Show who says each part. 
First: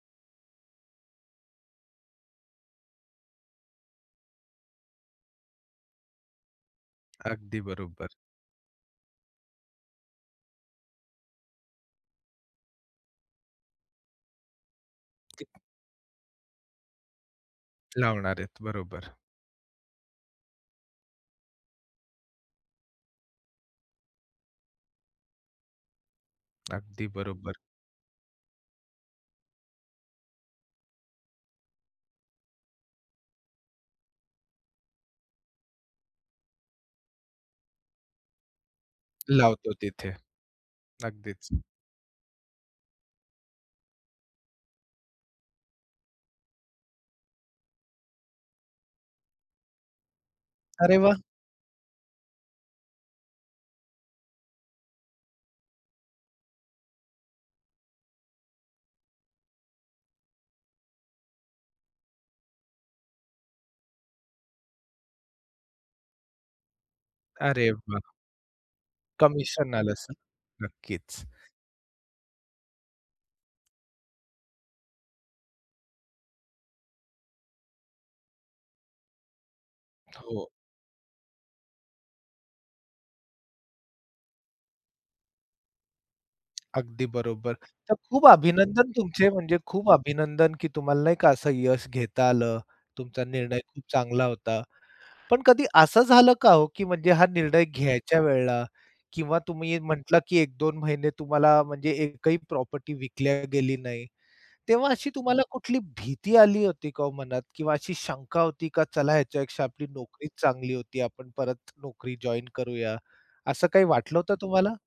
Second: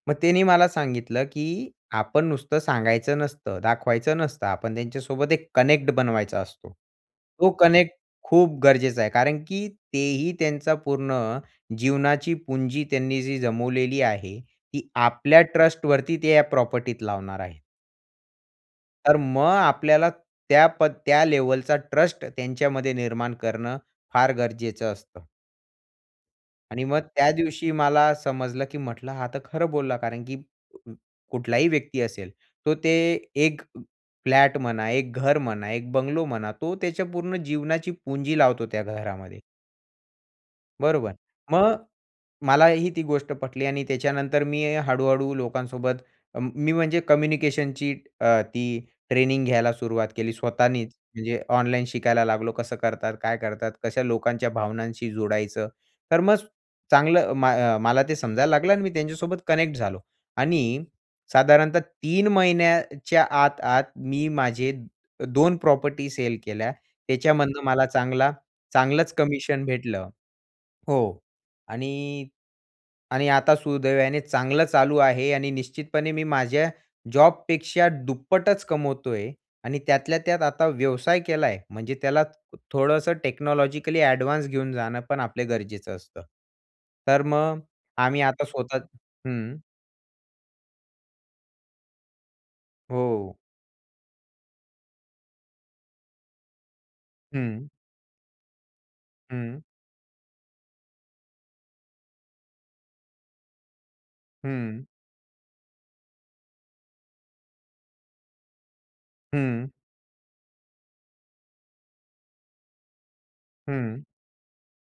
Speaker 1: मग त्यांनी मला सांगितलं, की आपण नुसतं सांगायचं नसतं, दाखवायचं नसतं, आपण त्यांच्यासोबत एक कनेक्ट बनवायचा असतो. तो
Speaker 2: अगदी
Speaker 1: कनेक्ट
Speaker 2: बरोबर.
Speaker 1: खूप गरजेचा आहे. कारण की तेही त्यांचा पूर्ण जीवनाची पुंजी त्यांनी जी जमवलेली आहे ती आपल्या ट्रस्टवरती ते या प्रॉपर्टीत लावणार आहे.
Speaker 2: लावणार आहेत बरोबर.
Speaker 1: तर मग आपल्याला त्या पद त्या लेव्हलचा ट्रस्ट त्यांच्यामध्ये निर्माण करणं फार गरजेचं असतं. आणि मग
Speaker 2: अगदी
Speaker 1: त्या
Speaker 2: बरोबर.
Speaker 1: दिवशी मला समजलं, की म्हंटलं हा तर खरं बोलला. कारण की अं, कुठलाही व्यक्ती असेल. तो ते एक फ्लॅट म्हणा, एक घर म्हणा, एक बंगलो म्हणा. तो त्याच्या पूर्ण जीवनाची पुंजी लावतो त्या घरामध्ये.
Speaker 2: लावतो तिथे.
Speaker 1: बरोबर.
Speaker 2: अगदीच.
Speaker 1: मग मलाही ती गोष्ट पटली आणि त्याच्यानंतर मी हळू-हळू लोकांसोबत अं, मी म्हणजे कम्युनिकेशनची अ, ती ट्रेनिंग घ्यायला सुरुवात केली. स्वतःनीच
Speaker 2: अरे वाह!
Speaker 1: म्हणजे ऑनलाईन शिकायला लागलो कसं करतात, काय करतात. कशा लोकांच्या भावनांशी जुडायचं. तर मग चांगलं म मला ते समजायला लागलं आणि मी त्यांच्यासोबत कनेक्ट झालो आणि साधारणतः 3 महिन्याच्या आत, आत मी माझे 2 प्रॉपर्टी सेल केल्या. त्याच्यामधनं
Speaker 2: अरे
Speaker 1: मला
Speaker 2: वा.
Speaker 1: चांगला चांगलंच कमिशन
Speaker 2: कमिशन आलं
Speaker 1: भेटलं
Speaker 2: असंल.
Speaker 1: हो
Speaker 2: नक्कीच.
Speaker 1: आणि आणि आता सुदैवाने चांगलं चालू आहे आणि निश्चितपणे मी माझ्या जॉबपेक्षा दुप्पटच कमवतो आहे आणि त्यातल्या त्यात
Speaker 2: हो.
Speaker 1: आता व्यवसाय केला आहे. म्हणजे त्याला थोडंसं टेक्नॉलॉजिकली एडवान्स घेऊन जाणं पण आपले गरजेचं असतं.
Speaker 2: अगदी
Speaker 1: तर
Speaker 2: बरोबर.
Speaker 1: मग
Speaker 2: तर
Speaker 1: आम्ही
Speaker 2: खूप
Speaker 1: आता स्वतः
Speaker 2: अभिनंदन तुमचे
Speaker 1: हं.
Speaker 2: म्हणजे खूप अभिनंदन, की तुम्हाला नाही का असं यश घेता आलं, तुमचा
Speaker 1: हो.
Speaker 2: निर्णय खूप चांगला होता. पण कधी असं झालं का हो? की म्हणजे हा निर्णय
Speaker 1: हं.
Speaker 2: घ्यायच्या वेळेला किंवा
Speaker 1: हं.
Speaker 2: तुम्ही म्हटला, की 1-2 महिने तुम्हाला म्हणजे एकही प्रॉपर्टी विकल्या गेली नाही.
Speaker 1: हं.
Speaker 2: तेव्हा अशी तुम्हाला कुठली भीती आली होती का हो मनात? किंवा अशी शंका होती का चला ह्याच्यापेक्षा
Speaker 1: हं.
Speaker 2: आपली नोकरीच चांगली होती आपण परत नोकरी जॉइन करूया असं काही
Speaker 1: हं.
Speaker 2: वाटलं होतं तुम्हाला?